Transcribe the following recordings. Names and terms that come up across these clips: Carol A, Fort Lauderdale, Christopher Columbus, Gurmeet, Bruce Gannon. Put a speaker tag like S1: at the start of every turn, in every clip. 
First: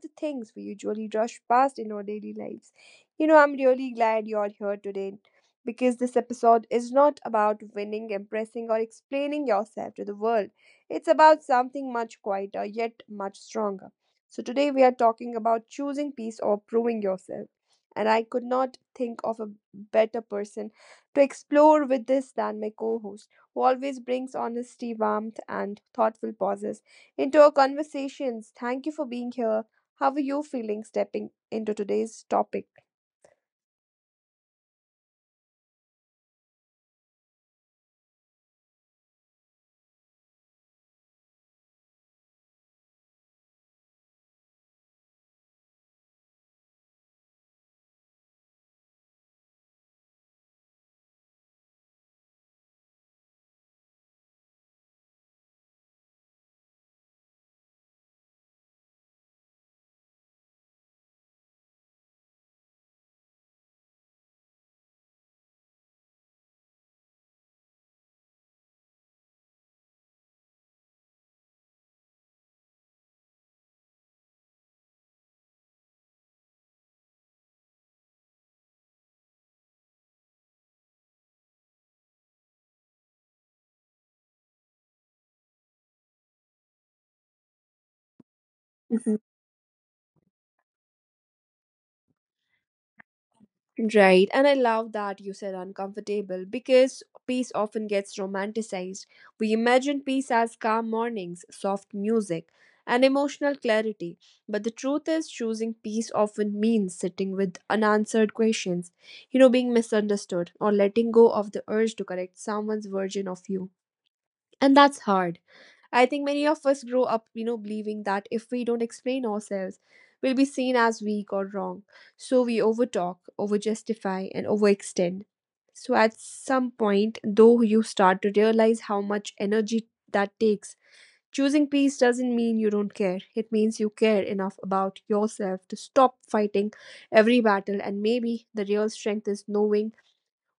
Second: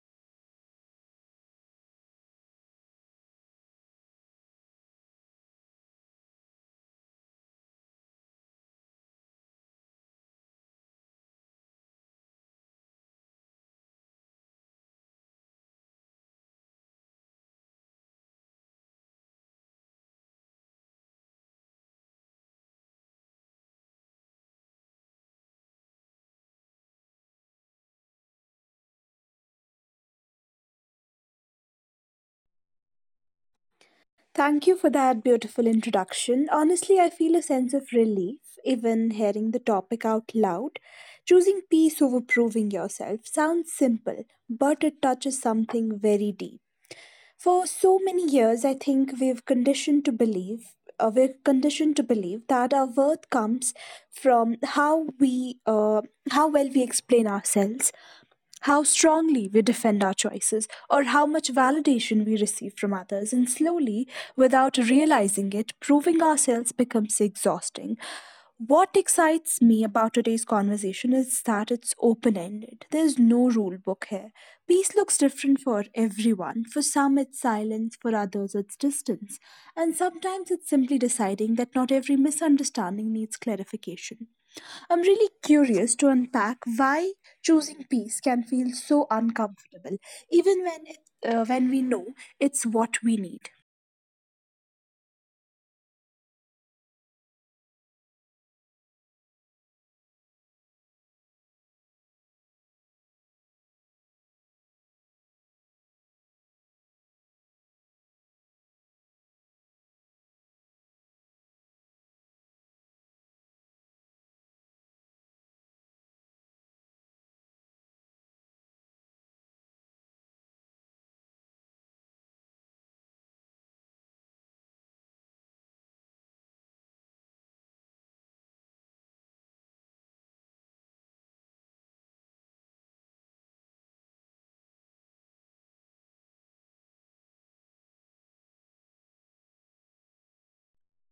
S1: the things we usually rush past in our daily lives. You know, I'm really glad you're here today because this episode is not about winning, impressing, or explaining yourself to the world. It's about something much quieter yet much stronger. So, today we are talking about choosing peace or proving yourself. And I could not think of a better person to explore with this than my co host who always brings honesty, warmth, and thoughtful pauses into our conversations. Thank you for being here. How are you feeling stepping into today's topic?
S2: Thank you for that beautiful introduction. Honestly, I feel a sense of relief even hearing the topic out loud. Choosing peace over proving yourself sounds simple, but it touches something very deep. For so many years, I think we've conditioned to believe we're conditioned to believe that our worth comes from how we how well we explain ourselves, how strongly we defend our choices, or how much validation we receive from others, and slowly, without realizing it, proving ourselves becomes exhausting. What excites me about today's conversation is that it's open ended. There's no rule book here. Peace looks different for everyone. For some, it's silence; for others, it's distance. And sometimes it's simply deciding that not every misunderstanding needs clarification. I'm really curious to unpack why choosing peace can feel so uncomfortable, even when when we know it's what we need.
S1: Right, and I love that you said uncomfortable because peace often gets romanticized. We imagine peace as calm mornings, soft music, and emotional clarity. But the truth is, choosing peace often means sitting with unanswered questions, you know, being misunderstood, or letting go of the urge to correct someone's version of you. And that's hard. I think many of us grow up, you know, believing that if we don't explain ourselves, we'll be seen as weak or wrong. So we overtalk, overjustify, and overextend. So at some point, though, you start to realize how much energy that takes. Choosing peace doesn't mean you don't care. It means you care enough about yourself to stop fighting every battle, and maybe the real strength is knowing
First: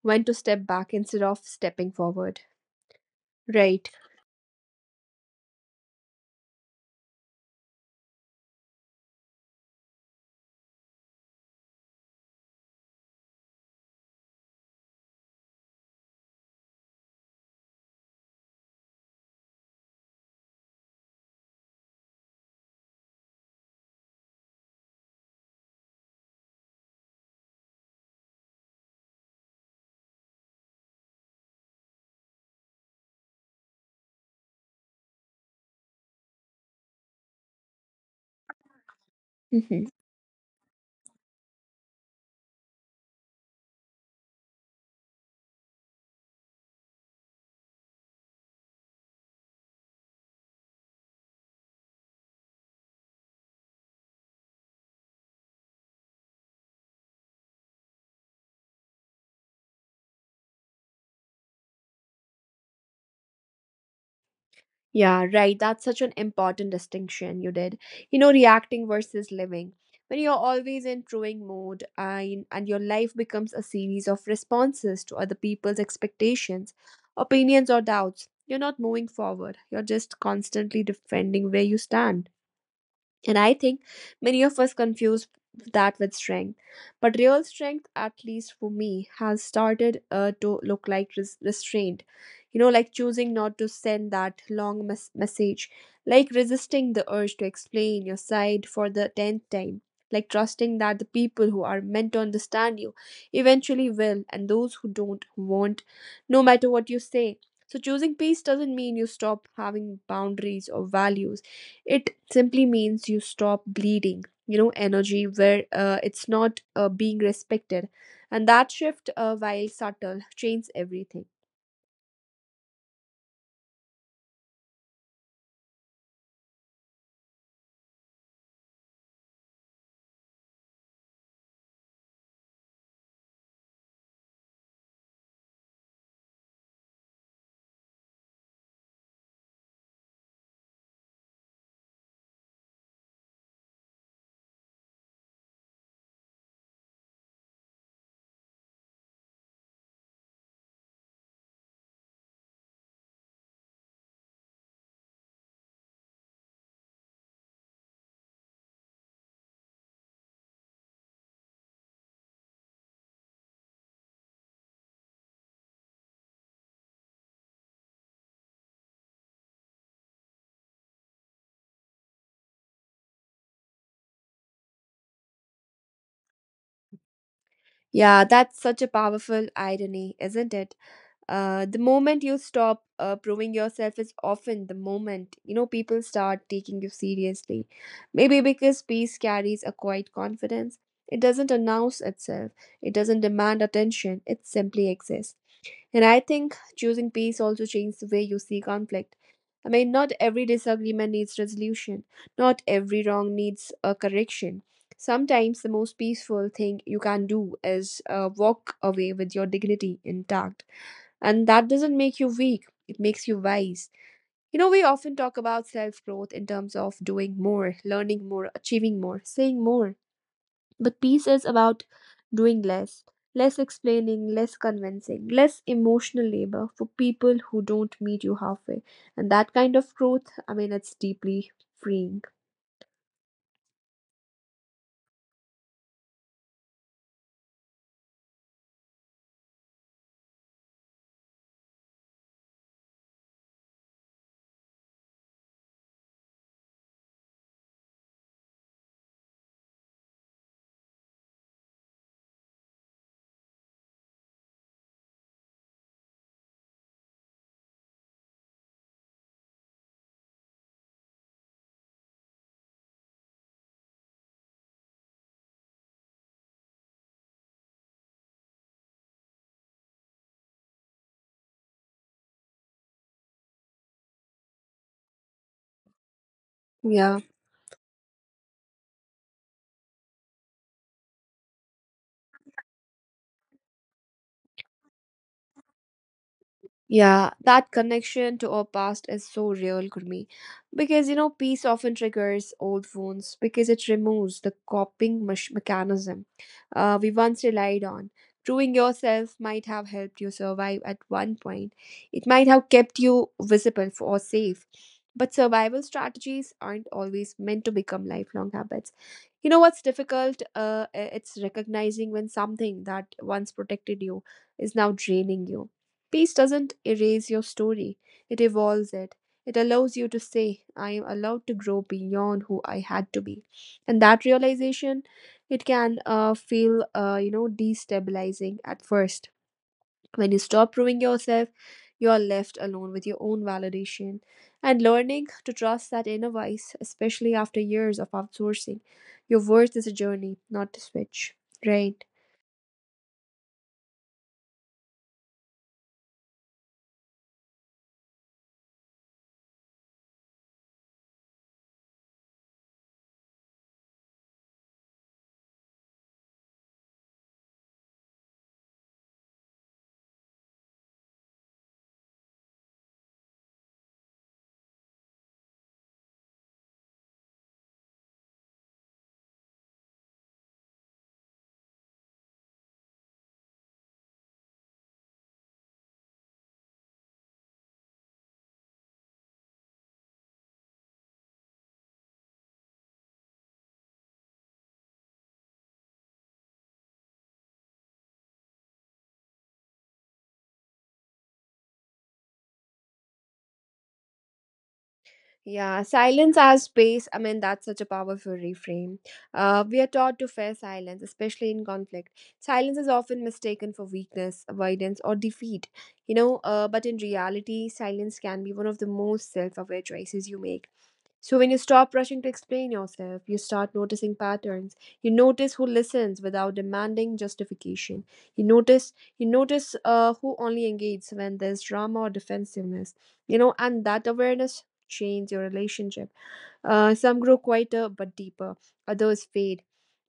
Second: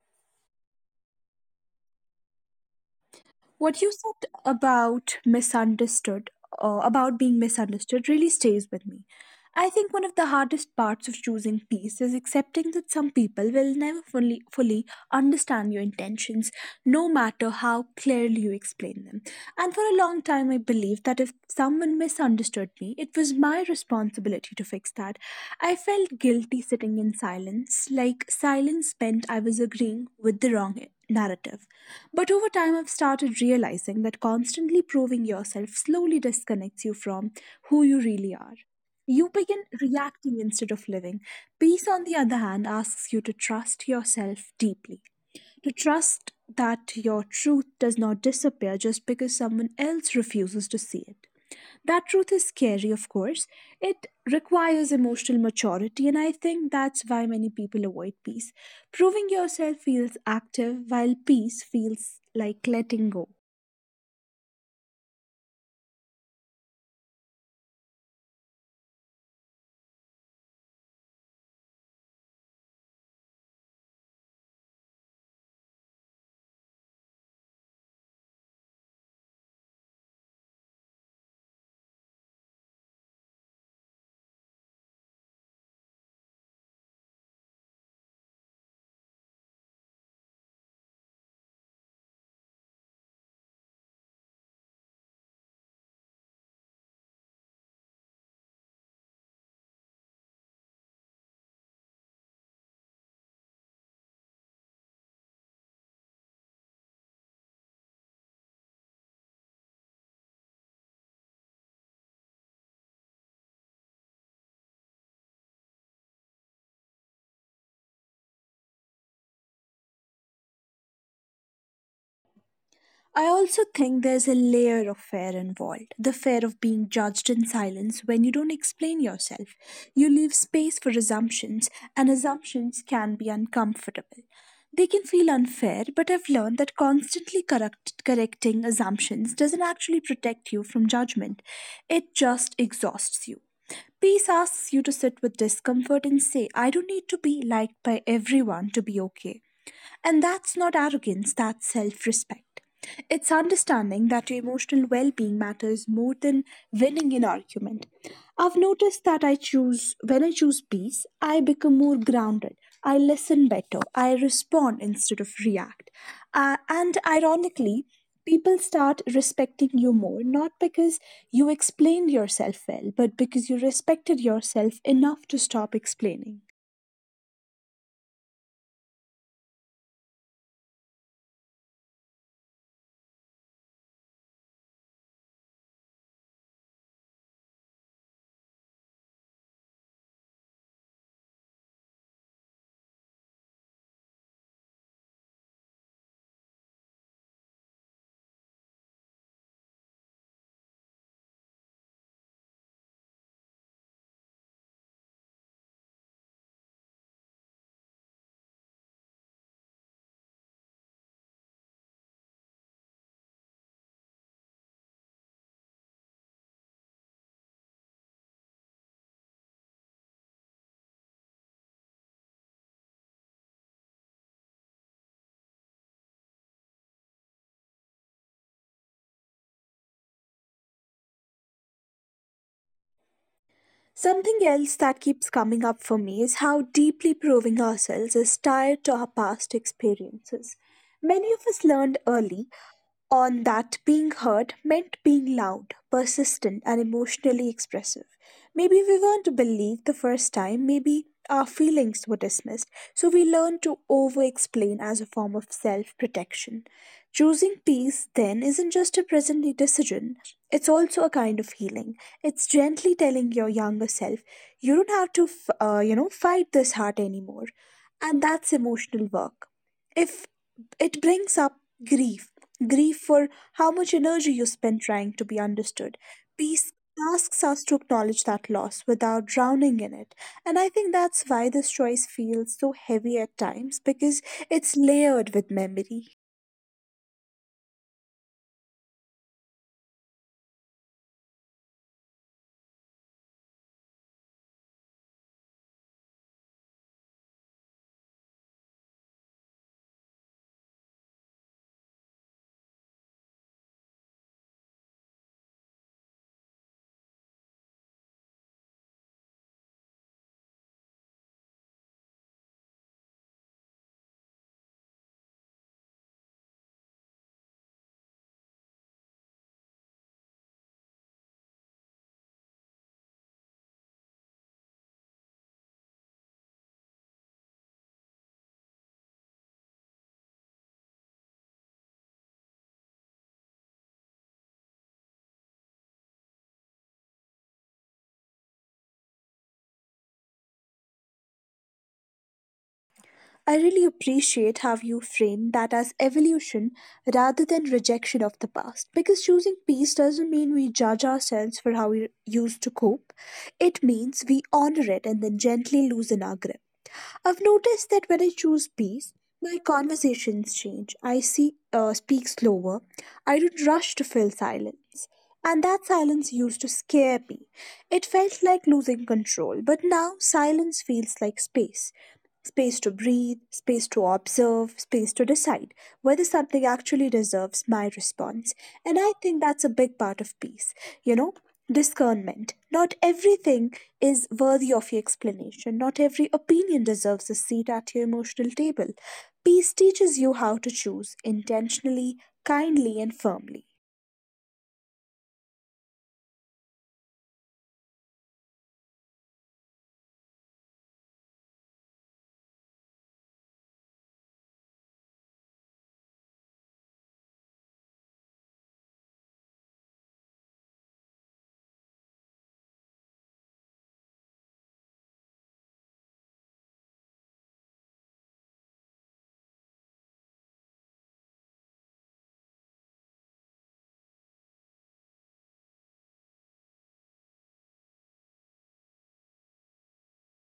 S1: when to step back instead of stepping forward.
S2: What
S1: Right.
S2: you said about about being misunderstood really stays with me. I think one of the hardest parts of choosing peace is accepting that some people will never fully understand your intentions, no matter how clearly you explain them. And for a long time, I believed that if someone misunderstood me, it was my responsibility to fix that. I felt guilty sitting in silence, like silence meant I was agreeing with the wrong narrative. But over time, I've started realizing that constantly proving yourself slowly disconnects you from who you really are. You begin
S1: Hmm.
S2: reacting instead of living. Peace, on the other hand, asks you to trust yourself deeply, to trust that your truth does not disappear just because someone else refuses to see it. That truth is scary, of course. It requires emotional maturity, and I think that's why many people avoid peace. Proving yourself feels active, while peace feels like letting go.
S1: Yeah, right. That's such an important distinction you did. You know, reacting versus living. When you're always in crewing mode and your life becomes a series of responses to other people's expectations, opinions, or doubts, you're not moving forward. You're just constantly defending where you stand. And I think many of us confuse that with strength. But real strength, at least for me, has started to look like restraint. You know, like choosing not to send that long message, like resisting the urge to explain your side for the 10th time, like trusting that the people who are meant to understand you eventually will, and those who don't won't, no matter what you say. So, choosing peace doesn't mean you stop having boundaries or values. It simply means you stop bleeding, you know, energy where it's not being respected, and that shift, while subtle, changes everything.
S2: I also think there's a layer of fear involved, the fear of being judged in silence. When you don't explain yourself, you leave space for assumptions, and assumptions can be uncomfortable. They can feel unfair, but I've learned that correcting assumptions doesn't actually protect you from judgment, it just exhausts you. Peace asks you to sit with discomfort and say, "I don't need to be liked by everyone to be okay." And that's not arrogance, that's self respect. It's understanding that your emotional well being matters more than winning an argument. I've noticed that when I choose peace, I become more grounded. I listen better. I respond instead of react. And ironically, people start respecting you more, not because you explained yourself well, but because you respected yourself enough to stop explaining.
S1: Yeah, that's such a powerful irony, isn't it? The moment you stop proving yourself is often the moment, you know, people start taking you seriously. Maybe because peace carries a quiet confidence. It doesn't announce itself. It doesn't demand attention. It simply exists. And I think choosing peace also changes the way you see conflict. I mean, not every disagreement needs resolution, not every wrong needs a correction. Sometimes the most peaceful thing you can do is walk away with your dignity intact. And that doesn't make you weak, it makes you wise. You know, we often talk about self growth in terms of doing more, learning more, achieving more, saying more. But peace is about doing less, less explaining, less convincing, less emotional labor for people who don't meet you halfway. And that kind of growth, I mean, it's deeply freeing.
S2: Something else that keeps coming up for me is how deeply proving ourselves is tied to our past experiences. Many of us learned early on that being heard meant being loud, persistent, and emotionally expressive. Maybe we weren't believed the first time, maybe our feelings were dismissed, so we learned to over explain as a form of self protection. Choosing peace, then, isn't just a presently decision, it's also a kind of healing. It's gently telling your younger self, you don't have to, fight this heart anymore. And that's emotional work. If it brings up grief, grief for how much energy you spend trying to be understood, peace asks
S1: Yeah.
S2: us to acknowledge that loss without drowning in it. And I think that's why this choice feels so heavy at times, because it's layered with memory.
S1: Yeah, that connection to our past is so real, Gurmeet. Because you know, peace often triggers old wounds because it removes the coping mechanism we once relied on. Proving yourself might have helped you survive at one point. It might have kept you visible for, or safe. But survival strategies aren't always meant to become lifelong habits. You know what's difficult? It's recognizing when something that once protected you is now draining you. Peace doesn't erase your story, it evolves it. It allows you to say, I am allowed to grow beyond who I had to be. And that realization, it can feel, destabilizing at first. When you stop proving yourself, you are left alone with your own validation. And learning to trust that inner voice, especially after years of outsourcing your worth, is a journey, not a switch. Right.
S2: I really appreciate how you framed that as evolution rather than rejection of the past, because choosing peace doesn't mean we judge ourselves for how we used to cope. It means we honor it and then gently loosen our grip. I've noticed that when I choose peace, my conversations change. Speak slower. I don't rush to fill silence. And that silence used to scare me. It felt like losing control, but now silence feels like space, space to breathe, space to observe, space to decide whether something actually deserves my response. And I think that's a big part of peace, you know, discernment. Not everything is worthy of your explanation, not every opinion deserves a seat at your emotional table. Peace teaches you how to choose intentionally, kindly, and firmly.
S1: Yeah, silence as space. I mean, that's such a powerful reframe. We are taught to fear silence, especially in conflict. Silence is often mistaken for weakness, avoidance, or defeat. You know, but in reality, silence can be one of the most self aware choices you make. So, when you stop rushing to explain yourself, you start noticing patterns. You notice who listens without demanding justification. You notice you notice who only engages when there's drama or defensiveness. You know, and that awareness change your relationship. Some grow quieter but deeper, others fade.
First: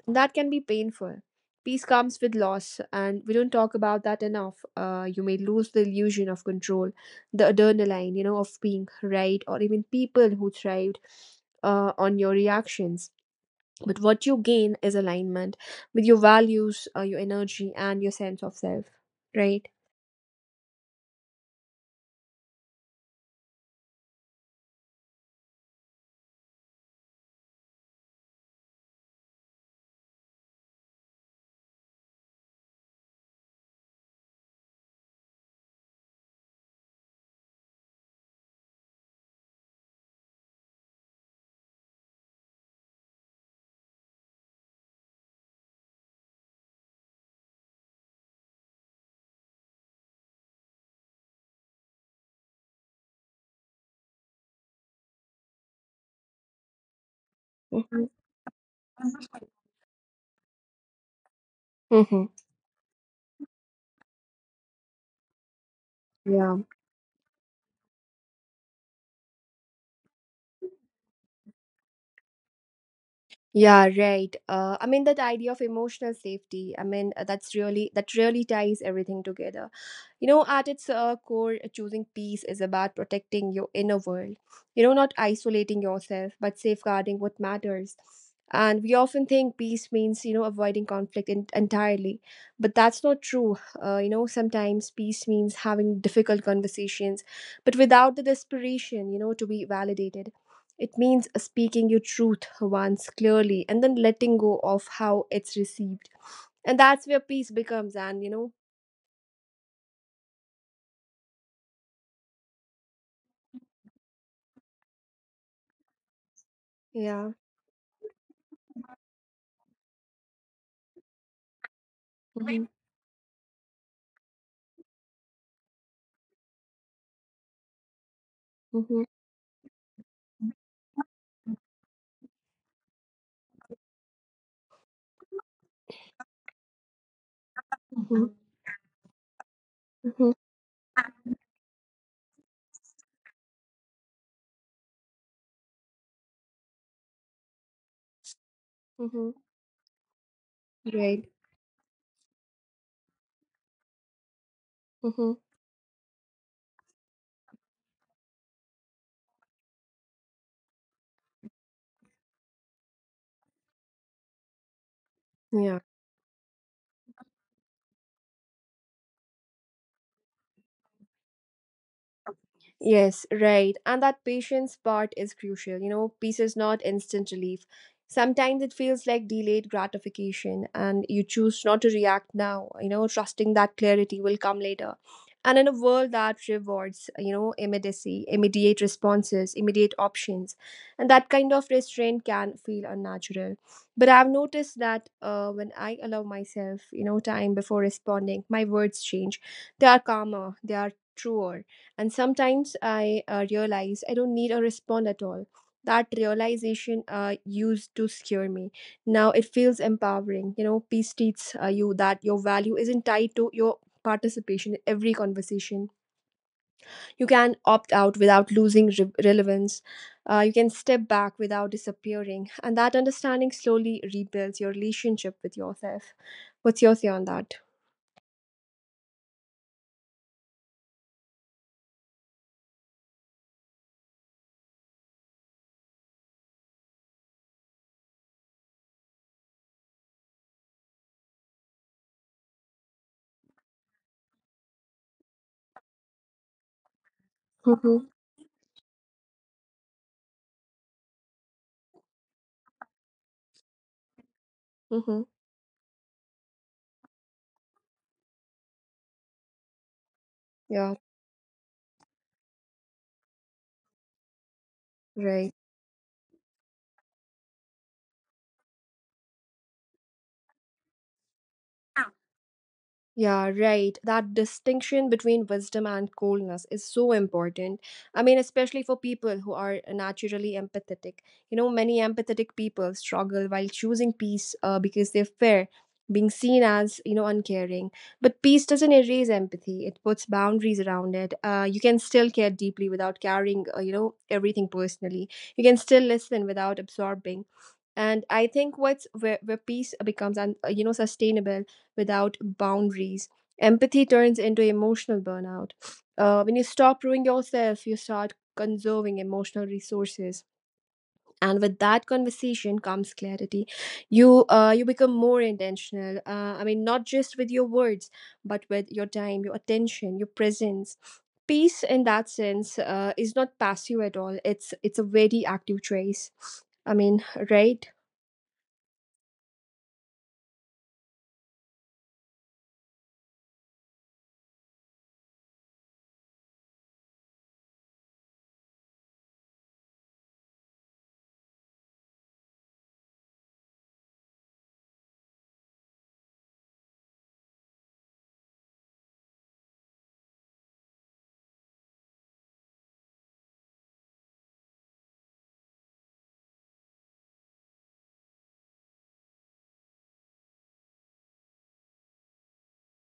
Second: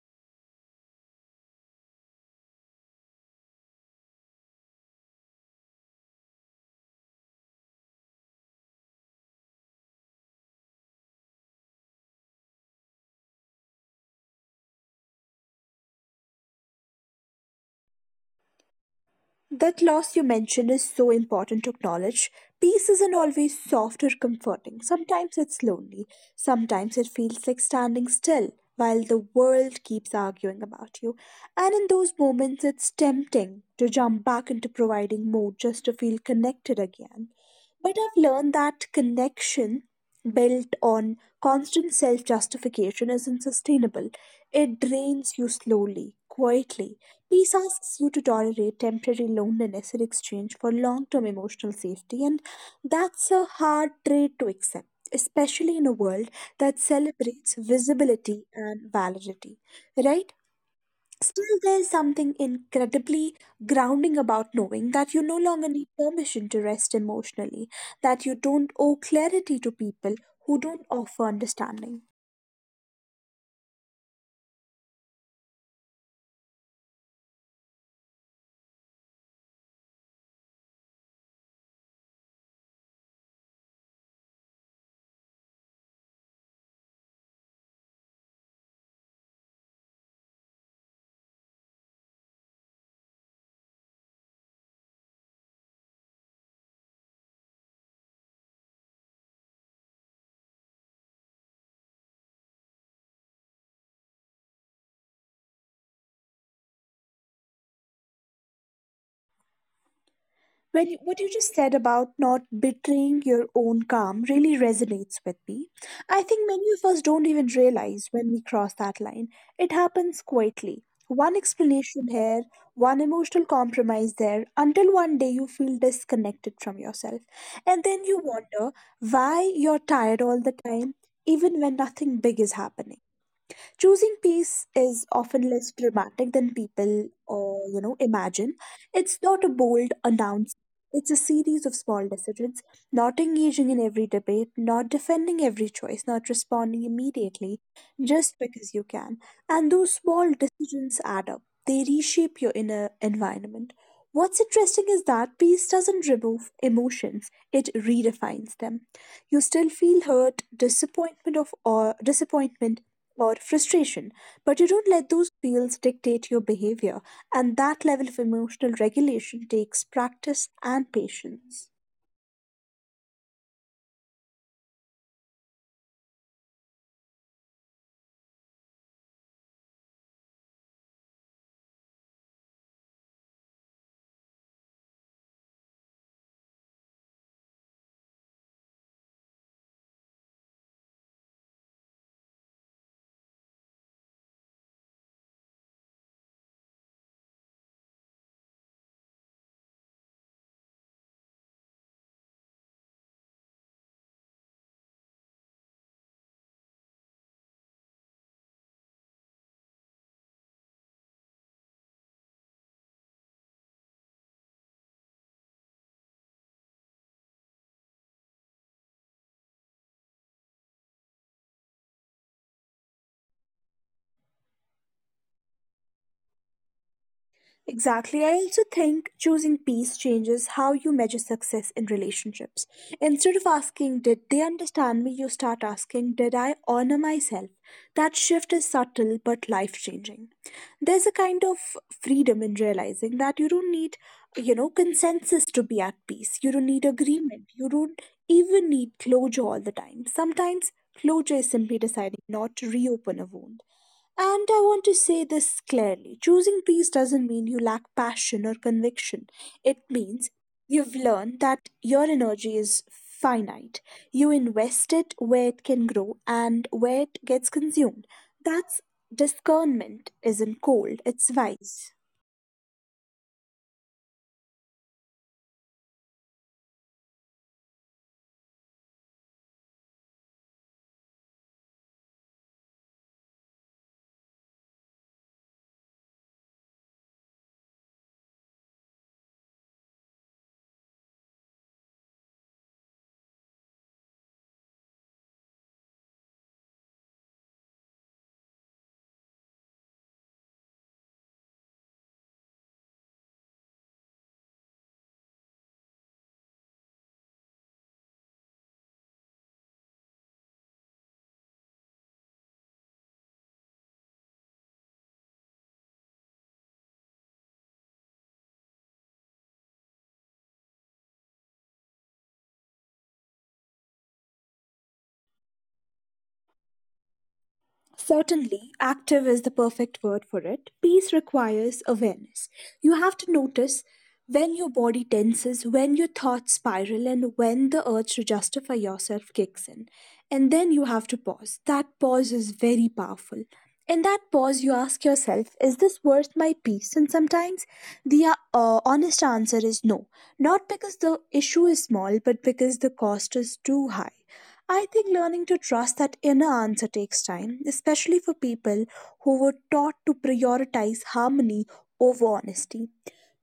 S1: That can be painful. Peace comes with loss, and we don't talk about that enough. You may lose the illusion of control, the adrenaline, you know, of being right, or even people who thrived on your reactions. But what you gain is alignment with your values, your energy, and your sense of self, right?
S2: That loss you mentioned is so important to acknowledge. Peace isn't always soft or comforting. Sometimes it's lonely. Sometimes it feels like standing still while the world keeps arguing about you. And in those moments, it's tempting to jump back into providing more just to feel connected again. But I've learned that connection built on constant self justification isn't sustainable. It drains you slowly, quietly. Peace asks you to tolerate temporary loneliness in exchange for long term emotional safety, and that's a hard trait to accept, especially in a world that celebrates
S1: Mm-hmm.
S2: visibility and validity, right? Still, there's
S1: Mm-hmm.
S2: something incredibly grounding about knowing that you no longer need permission to rest emotionally, that you don't owe clarity to people who don't offer understanding.
S1: Yeah, right. I mean that idea of emotional safety. I mean, that's really, that really ties everything together. You know, at its core, choosing peace is about protecting your inner world. You know, not isolating yourself, but safeguarding what matters. And we often think peace means, you know, avoiding conflict entirely, but that's not true. You know, sometimes peace means having difficult conversations, but without the desperation, you know, to be validated. It means speaking your truth once clearly and then letting go of how it's received. And that's where peace becomes, and you know,
S2: What you just said about not betraying your own calm really resonates with me. I think many of us don't
S1: yeah.
S2: even realize when we cross that line. It happens quietly. One explanation here,
S1: Mm-hmm.
S2: one emotional compromise there, until one day you feel disconnected from yourself. And then you wonder
S1: Mm-hmm.
S2: why you're tired all the time, even when nothing big is happening. Choosing peace is often less dramatic than people, or you know,
S1: Mm-hmm.
S2: imagine. It's not a bold
S1: Mm-hmm.
S2: announce. It's a series of small decisions, not engaging in every debate, not defending every choice, not responding immediately, just because you can.
S1: Mm-hmm.
S2: And those small decisions add
S1: Right.
S2: up. They reshape your inner environment. What's interesting is that
S1: Mm-hmm.
S2: peace doesn't remove emotions, it redefines them. You still feel hurt, disappointment or frustration, but you don't let those feels
S1: Yeah.
S2: dictate your behavior, and that level of emotional regulation takes practice and patience.
S1: Yes, right. And that patience part is crucial. You know, peace is not instant relief. Sometimes it feels like delayed gratification, and you choose not to react now, you know, trusting that clarity will come later. And in a world that rewards, you know, immediacy, immediate responses, immediate options, and that kind of restraint can feel unnatural. But I've noticed that when I allow myself, you know, time before responding, my words change. They are calmer, they are truer, and sometimes I realize I don't need a respond at all. That realization used to scare me. Now it feels empowering. You know, peace teaches you that your value isn't tied to your participation in every conversation. You can opt out without losing relevance. You can step back without disappearing. And that understanding slowly rebuilds your relationship with yourself. What's your say on that?
S2: Exactly. I also think choosing peace changes how you measure success in relationships. Instead of asking, "Did they understand me?" you start asking, "Did I honor myself?" That shift is subtle but life changing. There's a kind of freedom in realizing that you don't need, you know, consensus to be at peace. You don't need agreement. You don't
S1: Mm-hmm.
S2: even need closure all the time. Sometimes closure is simply deciding not to reopen a wound. And I want to say
S1: Mm-hmm.
S2: this clearly, choosing peace doesn't mean you lack passion or conviction. It means you've
S1: Yeah,
S2: learned that your energy is finite. You invest it where it
S1: right.
S2: can grow and where it gets consumed. That's discernment, isn't cold, it's wise.
S1: Yeah, right. That distinction between wisdom and coldness is so important. I mean, especially for people who are naturally empathetic. You know, many empathetic people struggle while choosing peace because they fear being seen as, uncaring. But peace doesn't erase empathy, it puts boundaries around it. You can still care deeply without carrying, everything personally. You can still listen without absorbing. And I think what's where peace becomes, sustainable without boundaries. Empathy turns into emotional burnout. When you stop doing yourself, you start conserving emotional resources. And with that conversation comes clarity. You you become more intentional. I mean, not just with your words, but with your time, your attention, your presence. Peace, in that sense, is not passive at all. It's a very active choice. I mean, right?
S2: Certainly, active is the perfect word for it. Peace requires awareness. You have to notice when your body tenses, when your thoughts spiral, and when the urge to justify yourself kicks in. And then you have to pause. That pause is very powerful. In that pause, you ask yourself, is this worth my peace? And sometimes the honest answer is no, not because the issue is small, but because the cost is too high. I think learning to trust that inner answer takes time, especially for people who were taught to prioritize harmony over honesty.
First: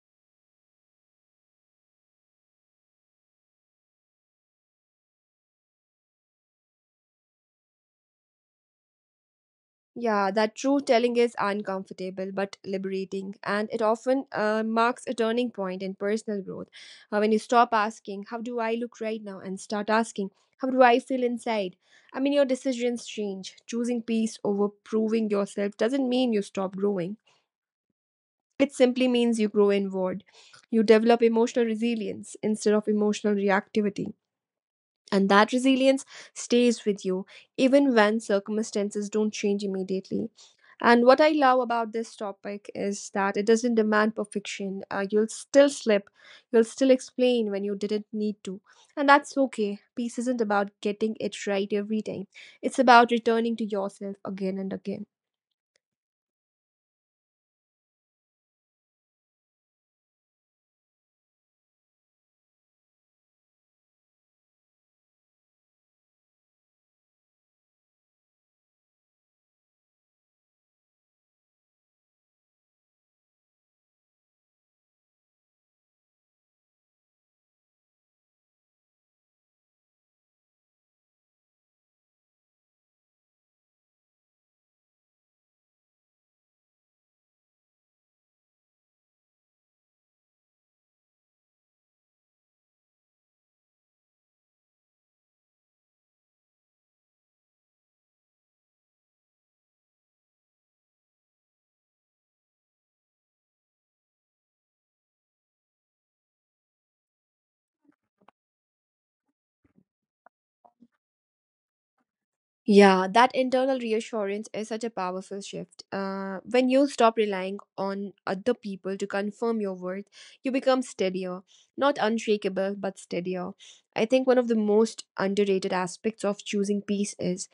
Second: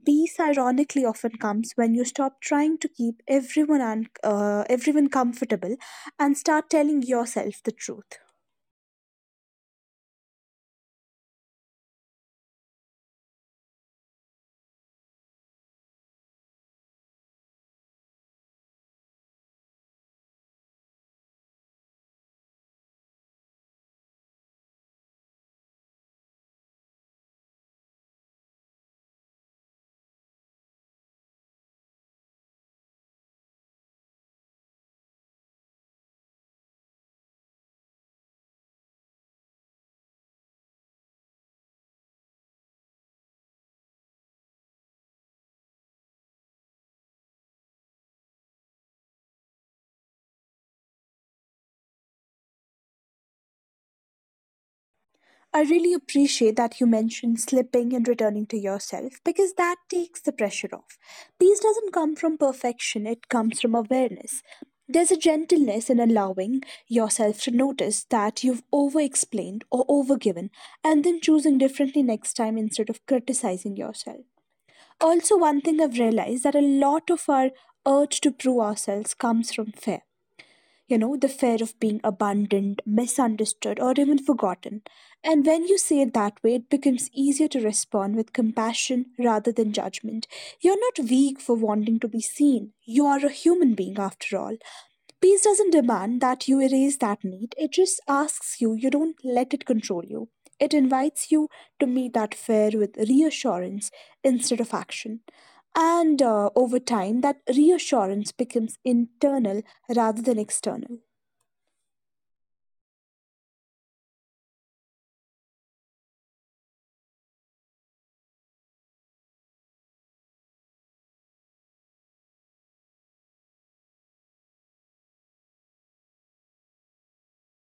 S2: Peace, ironically, often comes when you stop trying to keep everyone comfortable and start telling yourself the truth.
S1: Yeah, that true telling is uncomfortable but liberating, and it often marks a turning point in personal growth. When you stop asking, How do I look right now? And start asking, How do I feel inside? I mean, your decisions change. Choosing peace over proving yourself doesn't mean you stop growing, it simply means you grow inward. You develop emotional resilience instead of emotional reactivity. And that resilience stays with you even when circumstances don't change immediately. And what I love about this topic is that it doesn't demand perfection. You'll still slip, you'll still explain when you didn't need to. And that's okay. Peace isn't about getting it right every time, it's about returning to yourself again and again.
S2: I really appreciate that you mentioned slipping and returning to yourself, because that takes the pressure off. Peace doesn't come from perfection, it comes from awareness. There's a gentleness in allowing yourself to notice that you've over explained or overgiven, and then choosing differently next time instead of criticizing yourself. Also, one thing I've realized that a lot of our urge to prove ourselves comes from fear. You know, the fear of being abandoned, misunderstood, or even forgotten. And when you say it that way, it becomes easier to respond with compassion rather than judgment. You're not weak for wanting to be seen. You are a human being after all. Peace doesn't demand that you erase that need, it just asks you, you don't let it control you. It invites you to meet that fear with reassurance instead of action. And over time, that reassurance becomes internal rather than external.
S1: Yeah, that internal reassurance is such a powerful shift. When you stop relying on other people to confirm your worth, you become steadier. Not unshakable, but steadier. I think one of the most underrated aspects of choosing peace is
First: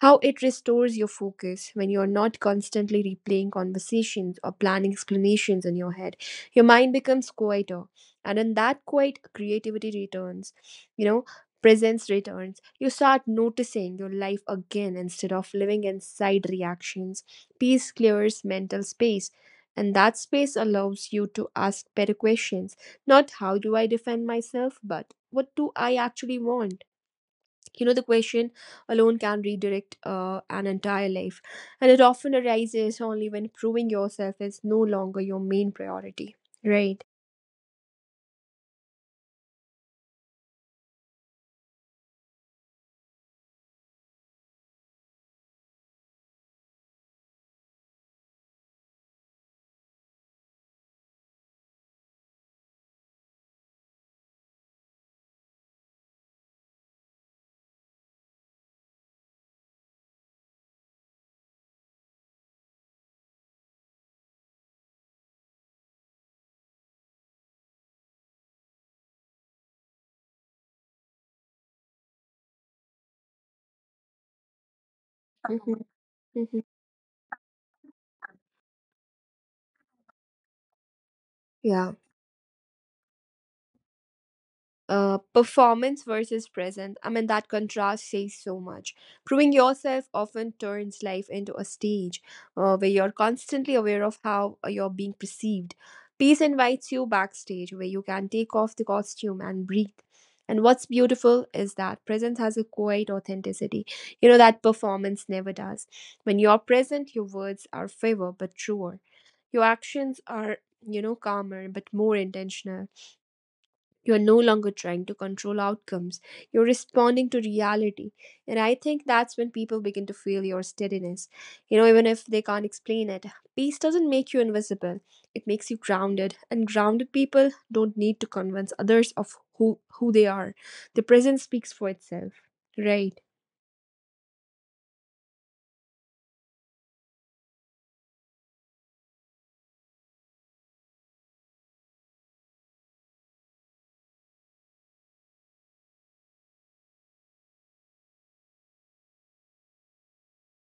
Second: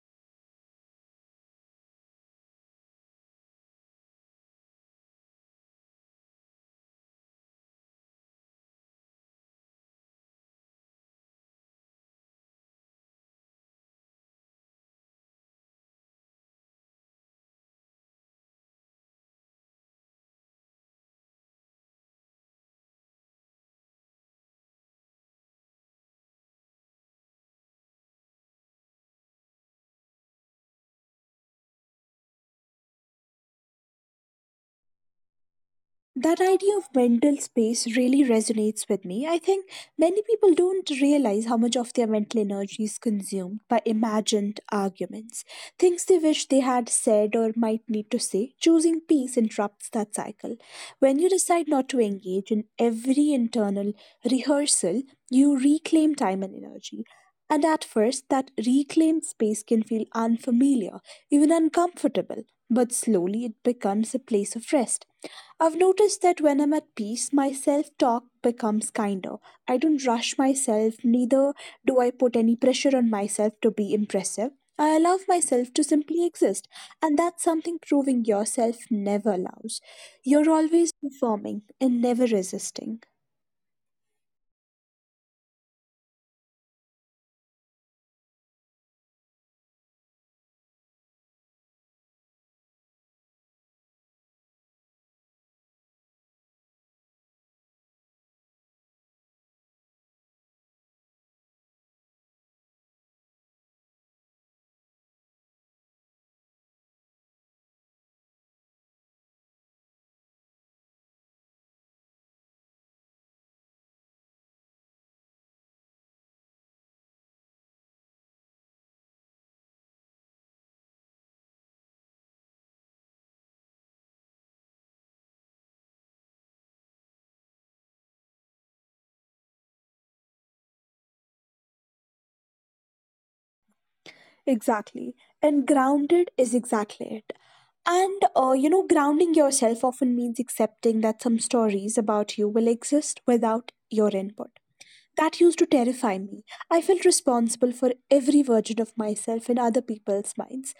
S1: how it restores your focus when you're not constantly replaying conversations or planning explanations in your head. Your mind becomes quieter, and in that quiet, creativity returns. You know, presence returns. You start noticing your life again instead of living inside reactions. Peace clears mental space, and that space allows you to ask better questions. Not how do I defend myself, but what do I actually want? You know, the question alone can redirect an entire life, and it often arises only when proving yourself is no longer your main
S2: That
S1: priority.
S2: idea of
S1: Right.
S2: mental space really resonates with me. I think many people don't realize how much of their mental energy is consumed by imagined arguments, things they wish they had said or might need to say. Choosing peace interrupts that cycle. When you decide not to engage in every internal rehearsal, you reclaim time and energy. And at first, that reclaimed space can feel unfamiliar, even uncomfortable, but slowly it becomes a place of rest. I've noticed that when I'm at peace, my self talk becomes kinder. I don't rush myself, neither do I put any pressure on myself to be impressive. I allow myself to
S1: Mhm.
S2: simply exist,
S1: Mhm.
S2: and that's something proving yourself never allows. You're always performing and
S1: Yeah.
S2: never resisting.
S1: Performance versus present. I mean, that contrast says so much. Proving yourself often turns life into a stage where you're constantly aware of how you're being perceived. Peace invites you backstage where you can take off the costume and breathe. And what's beautiful is that presence has a quiet authenticity, you know, that performance never does. When you're present, your words are fewer but truer. Your actions are, you know, calmer but more intentional. You're no longer trying to control outcomes, you're responding to reality. And I think that's when people begin to feel your steadiness. You know, even if they can't explain it, peace doesn't make you invisible, it makes you grounded. And grounded people don't need to convince others of who they are. The presence speaks for itself. Right.
S2: Exactly. And grounded is exactly it. Grounding yourself often means accepting that some stories about you will exist without your input. That used to terrify me. I felt responsible for every version of myself in other people's minds.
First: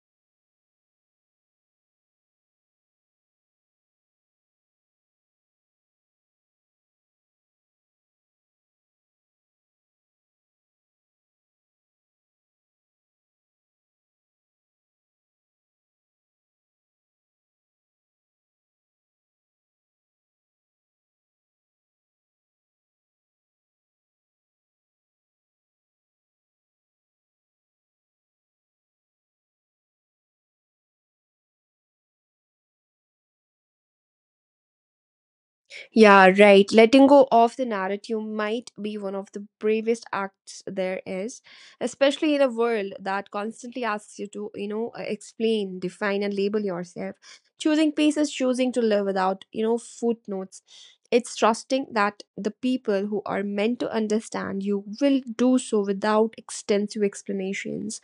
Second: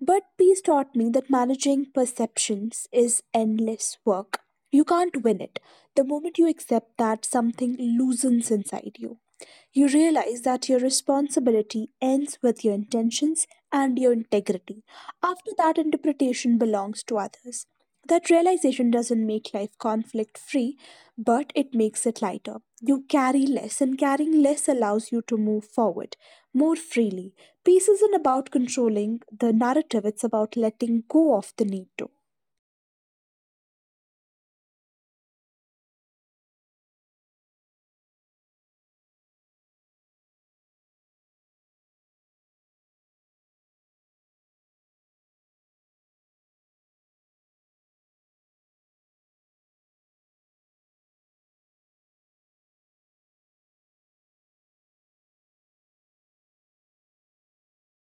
S2: But peace taught me that managing perceptions is endless work. You can't win it. The moment you accept that, something loosens inside you. You realize that your responsibility ends with your intentions and your integrity. After that, interpretation belongs to others. That realization doesn't make life conflict free, but it makes it lighter. You carry less, and carrying less allows you to move forward more freely. Peace isn't about controlling the narrative, it's about letting go of the need to.
S1: Yeah, right. Letting go of the narrative might be one of the bravest acts there is, especially in a world that constantly asks you to, you know, explain, define, and label yourself. Choosing peace is choosing to live without, you know, footnotes. It's trusting that the people who are meant to understand you will do so without extensive explanations.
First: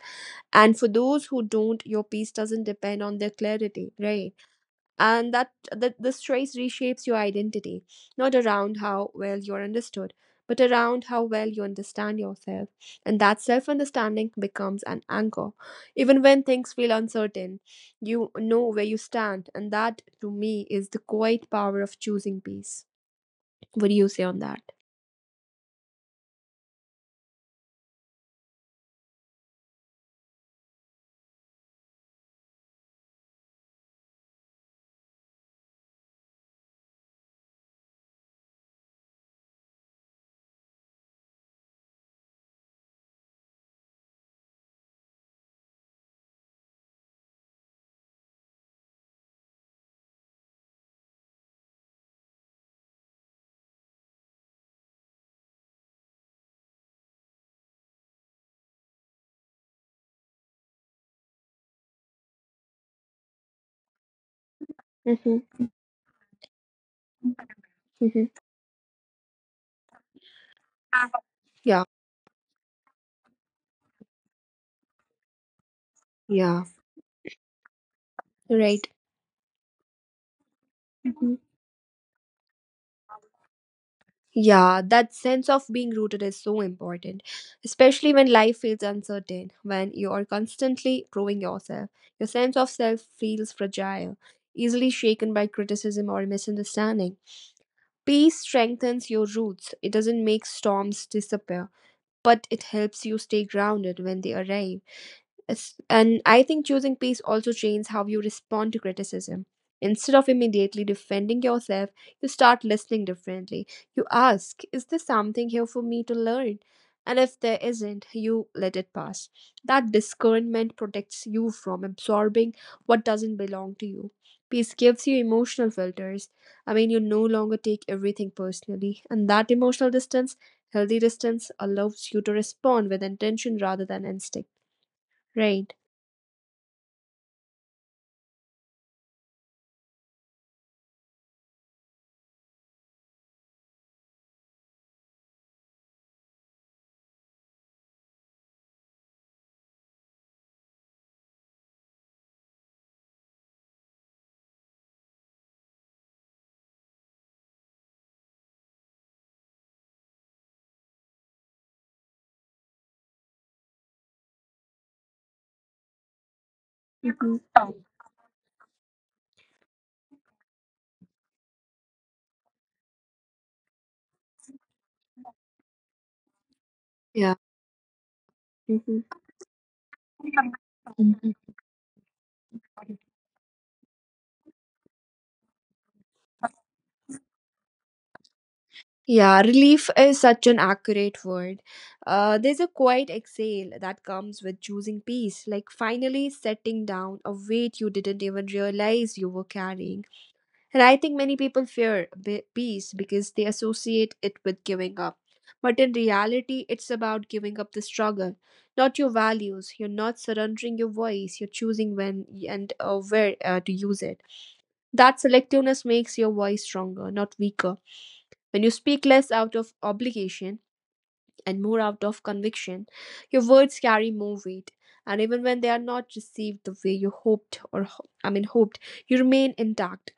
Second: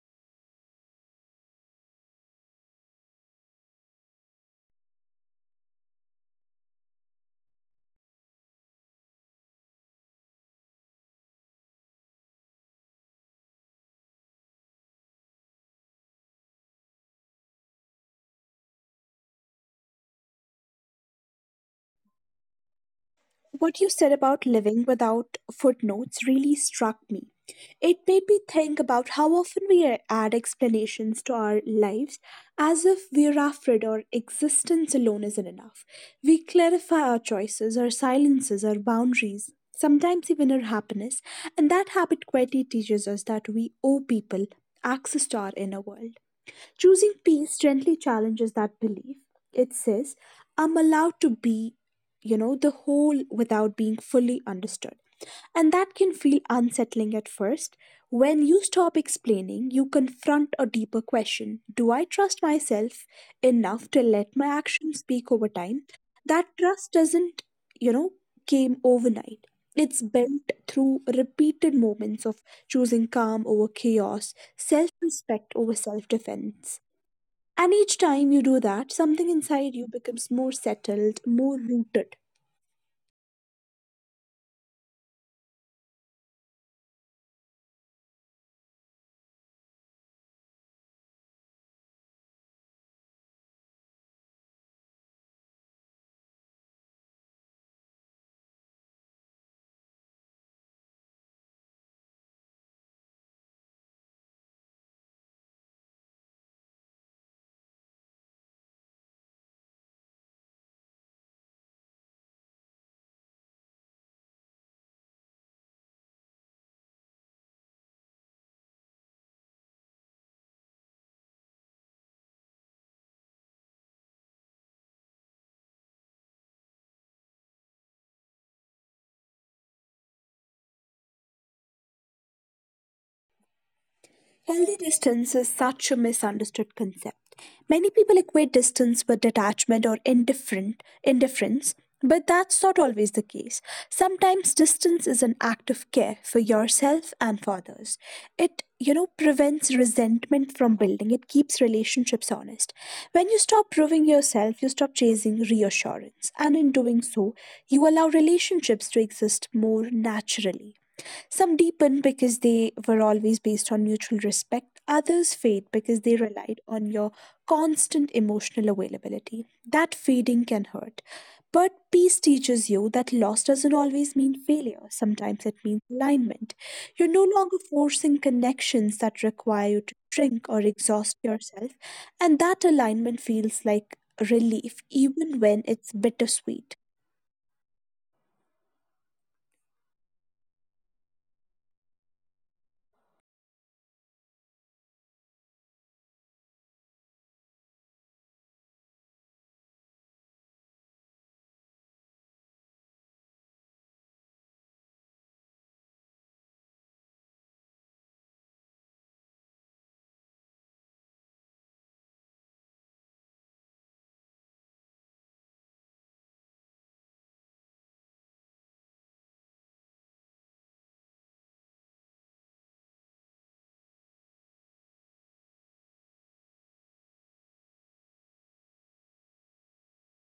S1: And for those who don't, your peace doesn't depend on their clarity, right? and that, that this choice reshapes your identity, not around how well you're understood, but around how well you understand yourself. And that self-understanding becomes an anchor even when things feel uncertain. You know where you stand, and that to me is the quiet power of choosing peace.
S2: What you
S1: What do you
S2: said
S1: say on
S2: about
S1: that?
S2: living without footnotes really struck me. It made me think about how often we add explanations to our lives as if we're after it or existence alone isn't enough. We clarify our choices, our silences, our boundaries, sometimes even our happiness, and that habit quietly teaches us that we owe people access to our inner world. Choosing peace gently challenges that belief. It says, I'm allowed to be, you know, the whole without being fully understood. And that can feel unsettling at first. When you stop explaining, you confront a deeper question. Do I trust myself enough to let my actions speak over
S1: Hmm.
S2: time? That trust doesn't, you know,
S1: Hmm.
S2: came overnight. It's built through repeated
S1: Yeah.
S2: moments of choosing calm over chaos, self respect over self
S1: Yeah.
S2: defense. And each time you do that,
S1: Right.
S2: something inside you becomes more settled, more rooted.
S1: Yeah, that sense of being rooted is so important, especially when life feels uncertain, when you are constantly proving yourself. Your sense of self feels fragile, easily shaken by criticism or misunderstanding. Peace strengthens your roots. It doesn't make storms disappear, but it helps you stay grounded when they arrive. And I think choosing peace also changes how you respond to criticism. Instead of immediately defending yourself, you start listening differently. You ask, is there something here for me to learn? And if there isn't, you let it pass. That discernment protects you from absorbing what doesn't belong to you. Peace gives you emotional filters. I mean, you no longer take everything personally. And that emotional distance, healthy distance, allows you to respond with intention rather than instinct.
S2: Healthy distance is
S1: Right.
S2: such a misunderstood concept. Many people equate distance with detachment or indifferent indifference, but that's not always the case. Sometimes distance is an act of care for yourself and for others. It prevents resentment from building. It keeps relationships honest. When you stop proving yourself, you stop chasing reassurance, and in doing so, you allow relationships to exist more naturally. Some deepen because they were always based on mutual respect. Others fade because they relied on your
S1: Mhm.
S2: constant emotional availability. That fading can hurt. But peace teaches you that loss doesn't always mean failure. Sometimes it means alignment. You're no
S1: Yeah.
S2: longer forcing connections
S1: Mhm.
S2: that require you to shrink or exhaust yourself. And that alignment feels like relief, even when it's bittersweet.
S1: Yeah, relief is such an accurate word. There's a quiet exhale that comes with choosing peace, like finally setting down a weight you didn't even realize you were carrying. And I think many people fear peace because they associate it with giving up. But in reality, it's about giving up the struggle, not your values. You're not surrendering your voice, you're choosing when and where to use it. That selectiveness makes your voice stronger, not weaker. When you speak less out of obligation and more out of conviction, your words carry more weight. And even when they are not received the way you hoped or ho- I mean hoped, you remain intact.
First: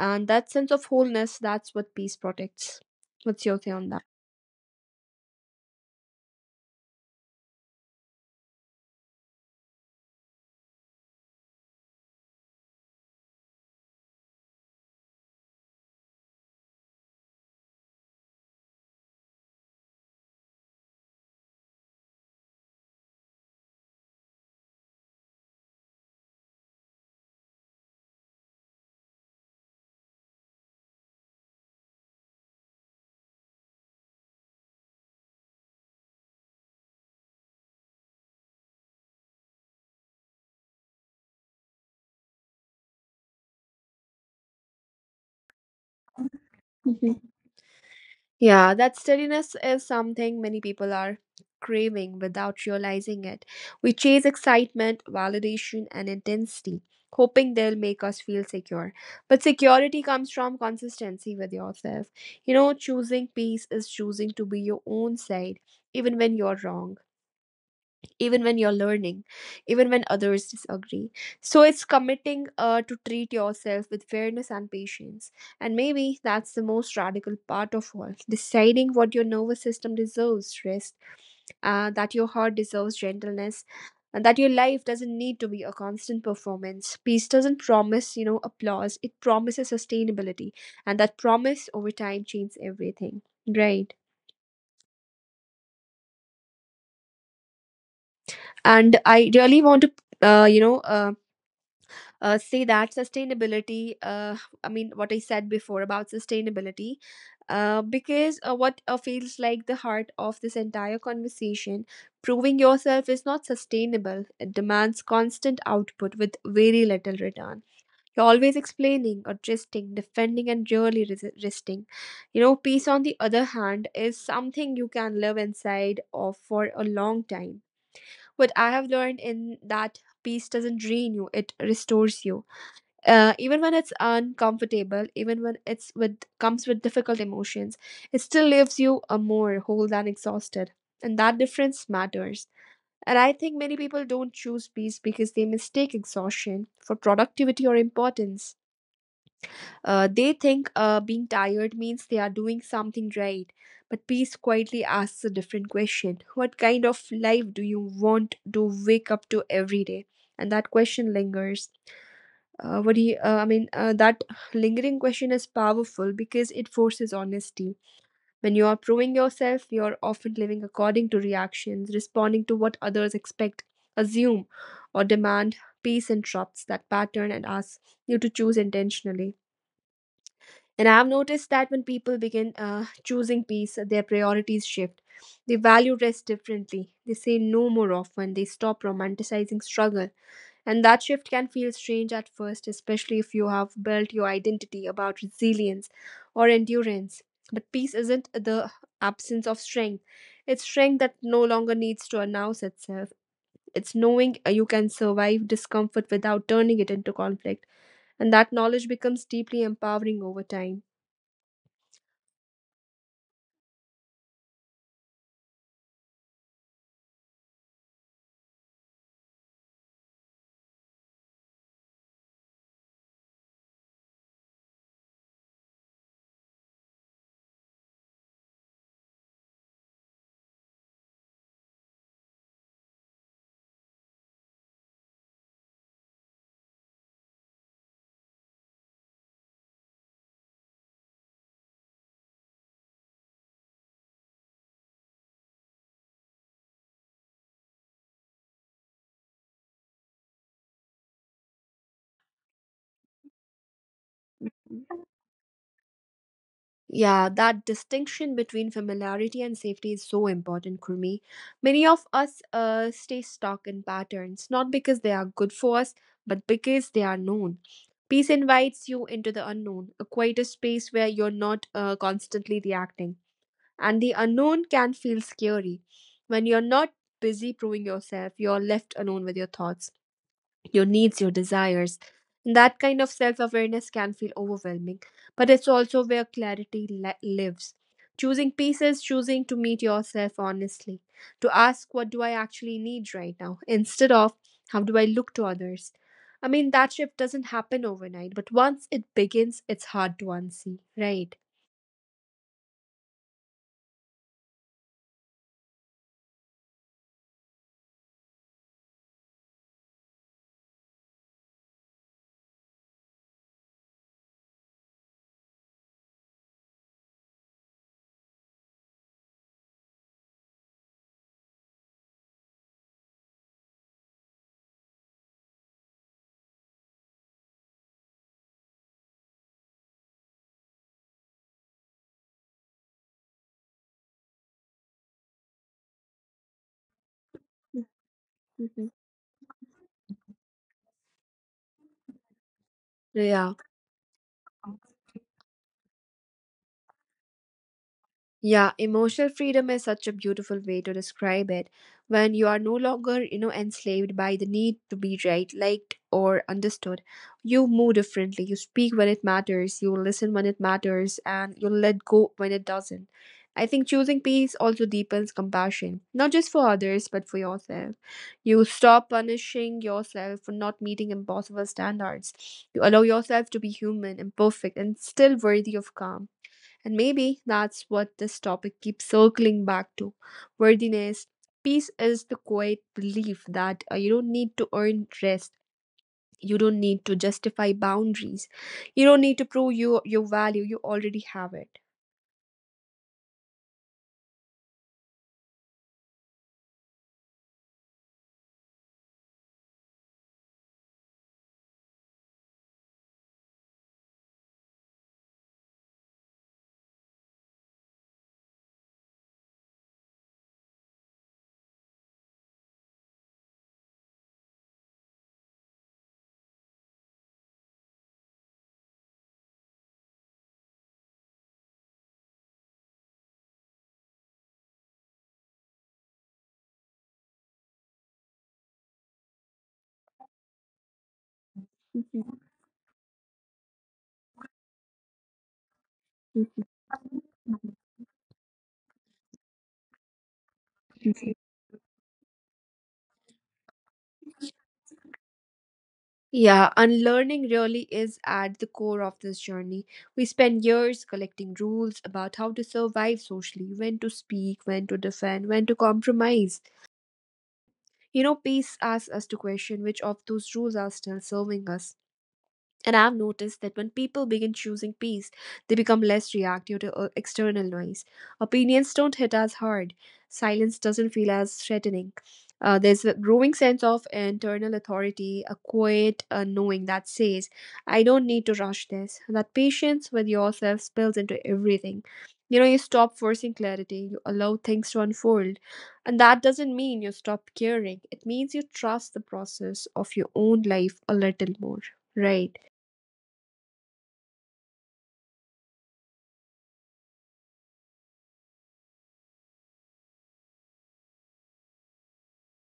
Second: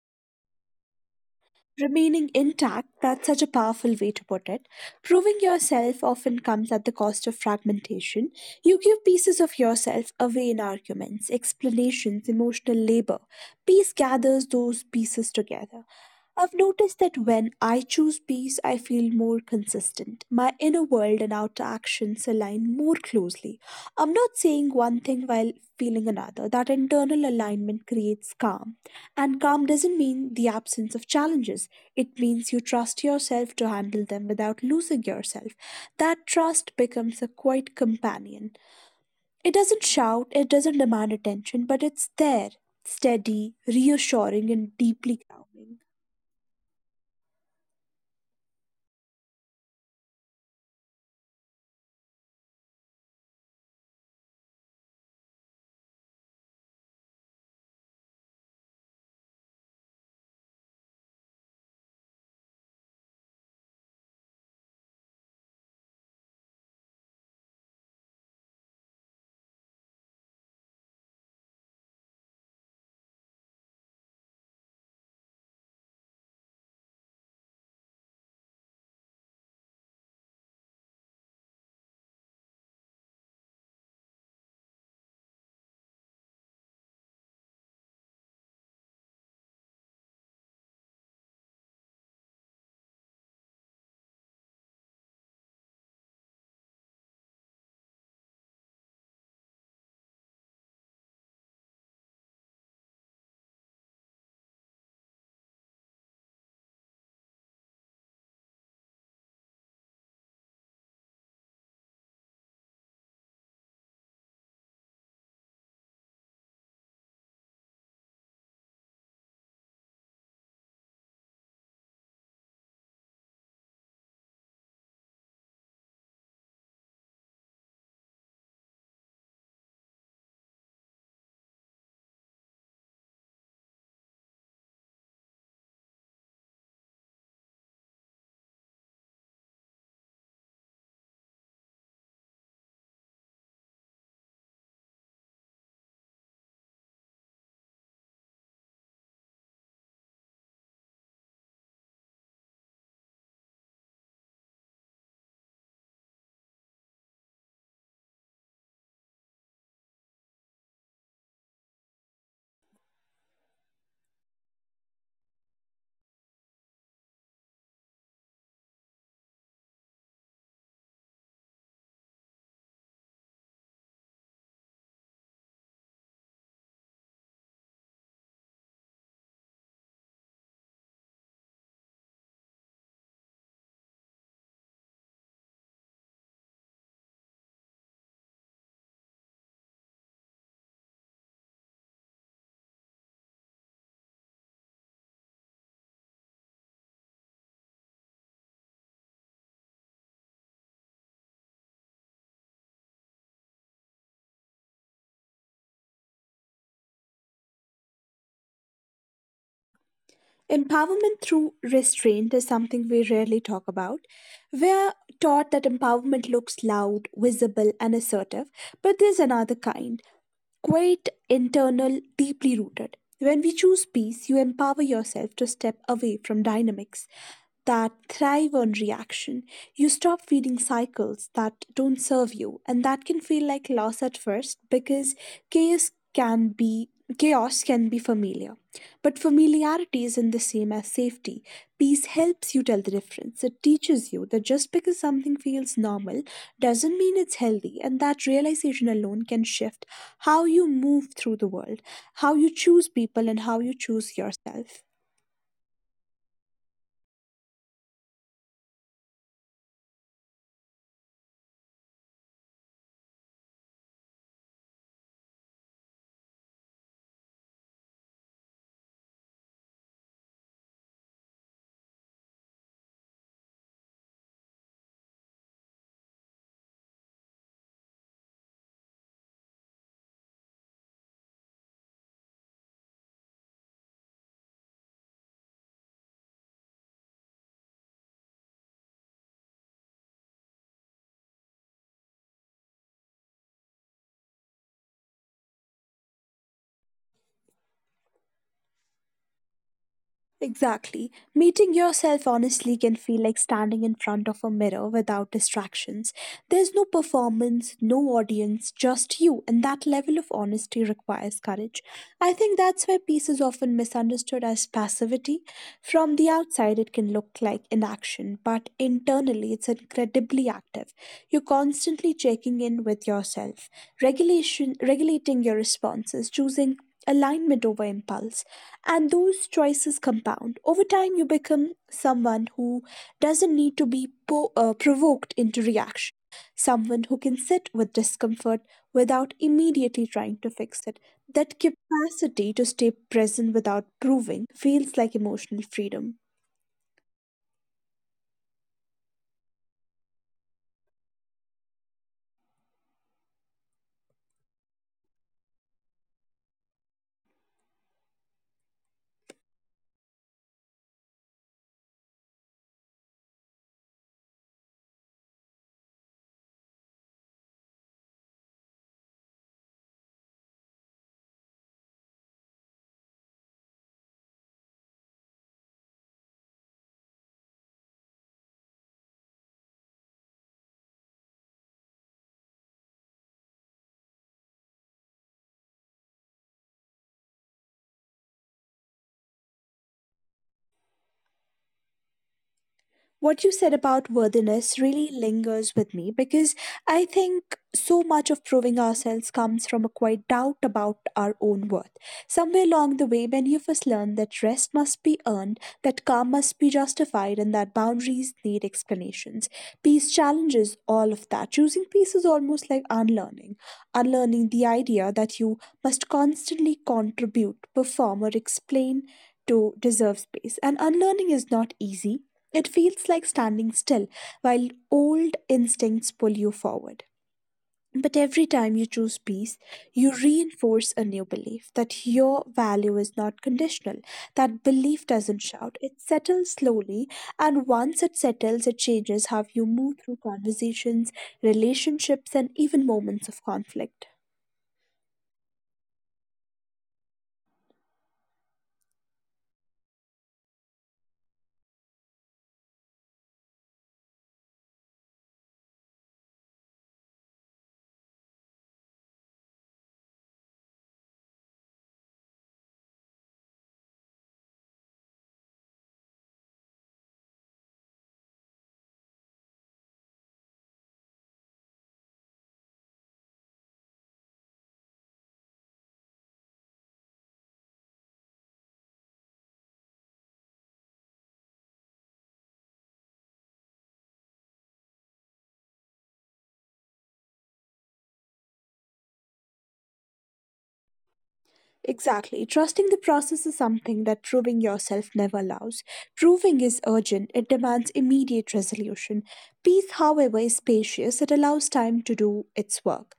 S1: And that sense of wholeness, that's what peace
S2: Remaining
S1: protects.
S2: intact, that's such
S1: What's
S2: a
S1: your say on
S2: powerful way to put it. Proving yourself often comes at the cost of fragmentation. You give pieces of yourself away in arguments, explanations, emotional labor. Peace gathers those pieces together. I've noticed that when I choose peace, I feel more consistent. My inner world and outer actions align more closely. I'm not saying one thing while feeling another. That internal alignment creates calm. And calm doesn't mean the absence of challenges, it means you trust yourself to handle them without losing yourself. That trust becomes a quiet companion. It doesn't shout, it doesn't demand attention, but it's there, steady, reassuring, and deeply grounding.
S1: that? Yeah, that steadiness is something many people are craving without realizing it. We chase excitement, validation, and intensity, hoping they'll make us feel secure. But security comes from consistency with yourself. You know, choosing peace is choosing to be your own side, even when you're wrong, even when you're learning, even when others disagree. So it's committing to treat yourself with fairness and patience. And maybe that's the most radical part of all, deciding what your nervous system deserves rest, that your heart deserves gentleness. And that your life doesn't need to be a constant performance. Peace doesn't promise, you know, applause. It promises sustainability. And that promise over time changes everything. Right. And I really want to, uh, you know, um say that sustainability I mean what I said before about sustainability, because what feels like the heart of this entire conversation. Proving yourself is not sustainable, it demands constant output with very little return. You're always explaining, adjusting, defending, and really resisting. You know, peace on the other hand is something you can live inside of for a long time. What I have learned in that peace doesn't drain you, it restores you. Even when it's uncomfortable, even when it's with comes with difficult emotions, it still leaves you a more whole than exhausted, and that difference matters. And I think many people don't choose peace because they mistake exhaustion for productivity or importance. They think being tired means they are doing something right, but peace quietly asks a different question: what kind of life do you want to wake up to every day? And that question lingers. What do you, I mean, That lingering question is powerful because it forces honesty. When you are proving yourself, you're often living according to reactions, responding to what others expect, assume, or demand. Peace interrupts that pattern and asks you to choose intentionally. And I've noticed that when people begin choosing peace, their priorities shift. They value rest differently. They say no more often. They stop romanticizing struggle, and that shift can feel strange at first, especially if you have built your identity about resilience or endurance. But peace isn't the absence of strength, it's strength that no longer needs to announce itself. It's knowing you can survive discomfort without turning it into conflict. And that knowledge becomes deeply empowering over time.
S2: Empowerment through restraint is something we rarely talk about. We're taught that empowerment looks loud, visible, and assertive, but there's another kind, quite internal, deeply rooted. When we choose peace, you empower yourself to step away from dynamics that thrive on reaction. You stop feeding cycles that don't serve you, and that can feel like loss at first because chaos can be chaos can be familiar. But familiarity isn't the same as safety. Peace helps you tell the difference. It teaches you that just because something feels normal doesn't mean it's healthy, and that realization alone can shift how you move through the world, how you choose people, and how you choose yourself.
S1: Yeah, that distinction between familiarity and safety is so important, Kurmi. Many of us stay stuck in patterns, not because they are good for us, but because they are known. Peace invites you into the unknown, a quieter space where you're not constantly reacting. And the unknown can feel scary. When you're not busy proving yourself, you're left alone with your thoughts, your needs, your desires. And that kind of self awareness can feel overwhelming, but it's also where clarity lives. Choosing peace is choosing to meet yourself honestly, to ask, what do I actually need right now? Instead of, how do I look to others? I mean, that shift doesn't happen overnight, but once it begins, it's hard to
S2: Exactly.
S1: unsee, right?
S2: Meeting yourself honestly can feel like standing in front of a mirror without distractions. There's no performance, no audience, just you, and that level of honesty requires courage. I think that's why peace is often misunderstood as passivity. From the outside, it can look like inaction, but internally, it's incredibly active. You're constantly checking in with yourself, regulation, regulating your responses, choosing alignment over impulse, and those choices compound. Over time, you become someone who doesn't need to be provoked into reaction, someone who can sit with discomfort without
S1: Mhm.
S2: immediately trying to fix it. That capacity to stay present without
S1: Yeah.
S2: proving feels like emotional freedom.
S1: Yeah, emotional freedom is such a beautiful way to describe it. When you are no longer, you know, enslaved by the need to be right, liked, or understood, you move differently. You speak when it matters, you listen when it matters, and you let go when it doesn't. I think choosing peace also deepens compassion, not just for others, but for yourself. You stop punishing yourself for not meeting impossible standards. You allow yourself to be human, imperfect, and still worthy of calm. And maybe that's what this topic keeps circling back to, worthiness. Peace is the quiet belief that you don't need to earn rest. You don't need to justify boundaries. You don't need to prove your value. You already have it.
S2: What you said about worthiness really lingers with me because I think so much of proving ourselves comes from a quiet doubt about our own worth. Somewhere along the way, many of us learn that rest must be earned, that calm must be justified, and that boundaries need explanations. Peace challenges all of that. Choosing peace is almost like unlearning, unlearning the idea that you must constantly contribute, perform, or explain to deserve space. And unlearning is not easy. It feels like standing still while old instincts pull you forward. But every time you choose peace, you reinforce a new belief that your value is not conditional. That belief doesn't shout, it settles slowly, and once it settles, it changes how you move through conversations, relationships, and even moments of conflict.
S1: Yeah, unlearning really is at the core of this journey. We spend years collecting rules about how to survive socially, when to speak, when to defend, when to compromise. You know, peace asks us to question which of those rules are still serving us. And I've noticed that when people begin choosing peace, they become less reactive to external noise. Opinions don't hit as hard. Silence doesn't feel as threatening. There's a growing sense of internal authority, a quiet knowing that says, I don't need to rush this. That patience with yourself spills into everything. You know, you stop forcing clarity, you allow things to unfold. And that doesn't mean you stop caring, it means you trust the process of your own life a little more,
S2: Exactly. Trusting the
S1: right?
S2: process is something that proving yourself never allows. Proving is urgent, it demands immediate resolution. Peace, however, is spacious, it allows time to do its work.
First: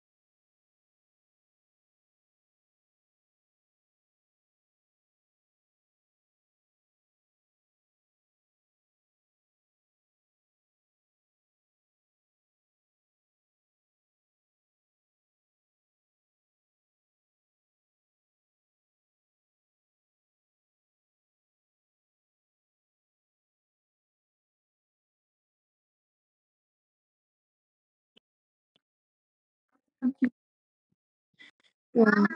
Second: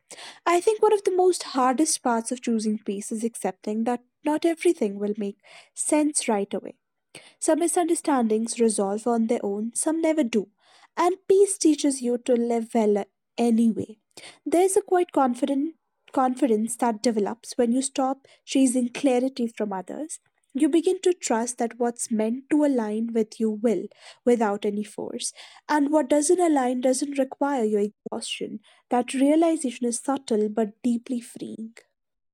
S2: I think one of the most hardest parts of choosing peace is accepting that not everything will make sense right away. Some misunderstandings resolve on their own, some never do. And peace teaches you to live well anyway. There's a quite confident confidence that develops when you stop chasing clarity from others. You begin to trust that what's meant to align with you will without any force. And what doesn't align doesn't require your exhaustion. That realization is subtle but deeply freeing.
S1: Yeah.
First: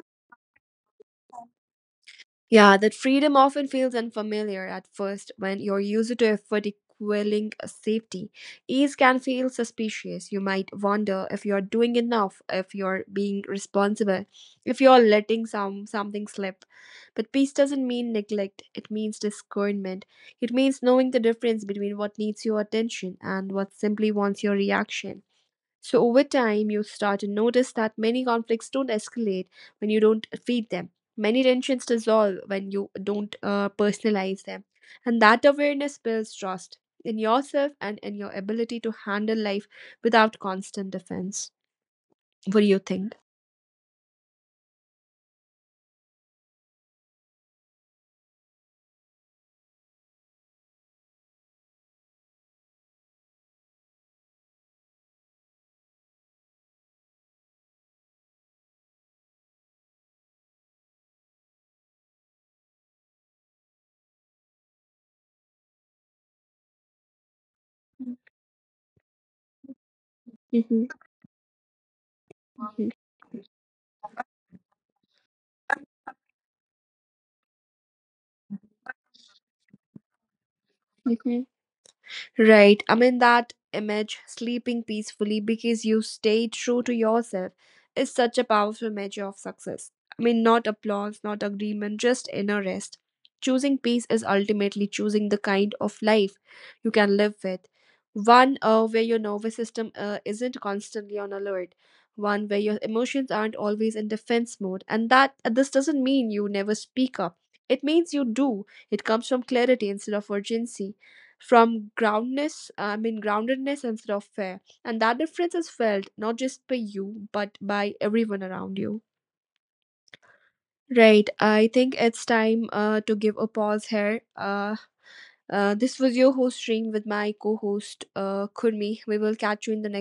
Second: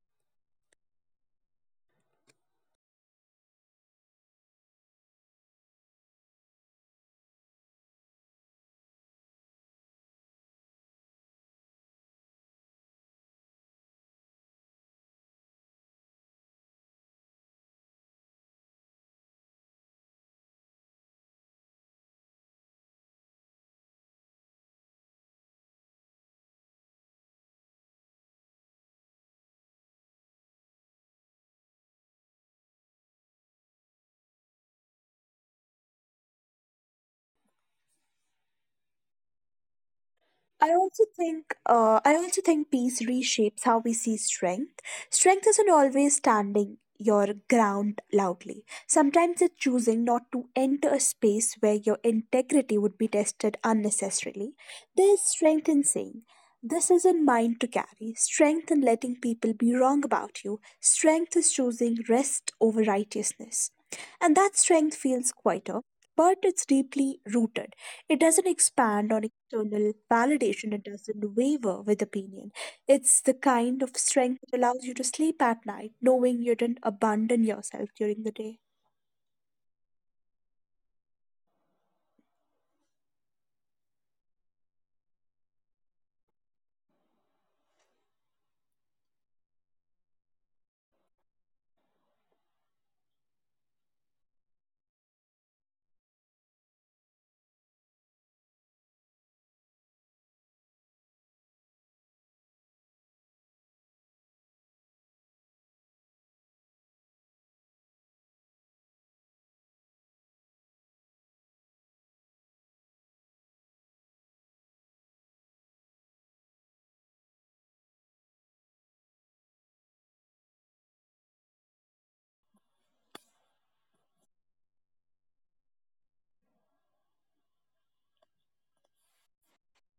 S1: Yeah, that freedom often feels unfamiliar at first when you're used to effort equaling safety. Ease can feel suspicious. You might wonder if you're doing enough, if you're being responsible, if you're letting something slip. But peace doesn't mean neglect. It means discernment. It means knowing the difference between what needs your attention and what simply wants your reaction. So over time, you start to notice that many conflicts don't escalate when you don't feed them. Many tensions dissolve when you don't personalize them. And that awareness builds trust in yourself and in your ability to handle life without constant defense.
S2: I also
S1: What do
S2: think
S1: you
S2: peace
S1: think?
S2: reshapes how we see strength. Strength isn't always standing your ground loudly. Sometimes it's choosing not to enter a space where your integrity would be tested unnecessarily. There's strength in saying, this isn't mine to carry. Strength in letting people be wrong about you. Strength is choosing rest over righteousness. And that strength feels quieter but it's deeply rooted. It doesn't expand on external validation, it doesn't waver with opinion. It's the kind of strength that allows you to sleep at night knowing you didn't abandon yourself during the day.
S1: Hmm. Right. I mean, that image, sleeping peacefully because you stay true to yourself, is such a powerful measure of success. I mean, not applause, not agreement, just inner rest. Choosing peace is ultimately choosing the kind of life you can live with. One where your nervous system isn't constantly on alert. One where your emotions aren't always in defense mode. And that this doesn't mean you never speak up. It means you do. It comes from clarity instead of urgency, from groundness I mean groundedness instead of fear, and that difference is felt not just by you but by everyone around you. Right. I think it's time to give a pause here. This was your host Stream with my co-host Kurmi. We will catch you in the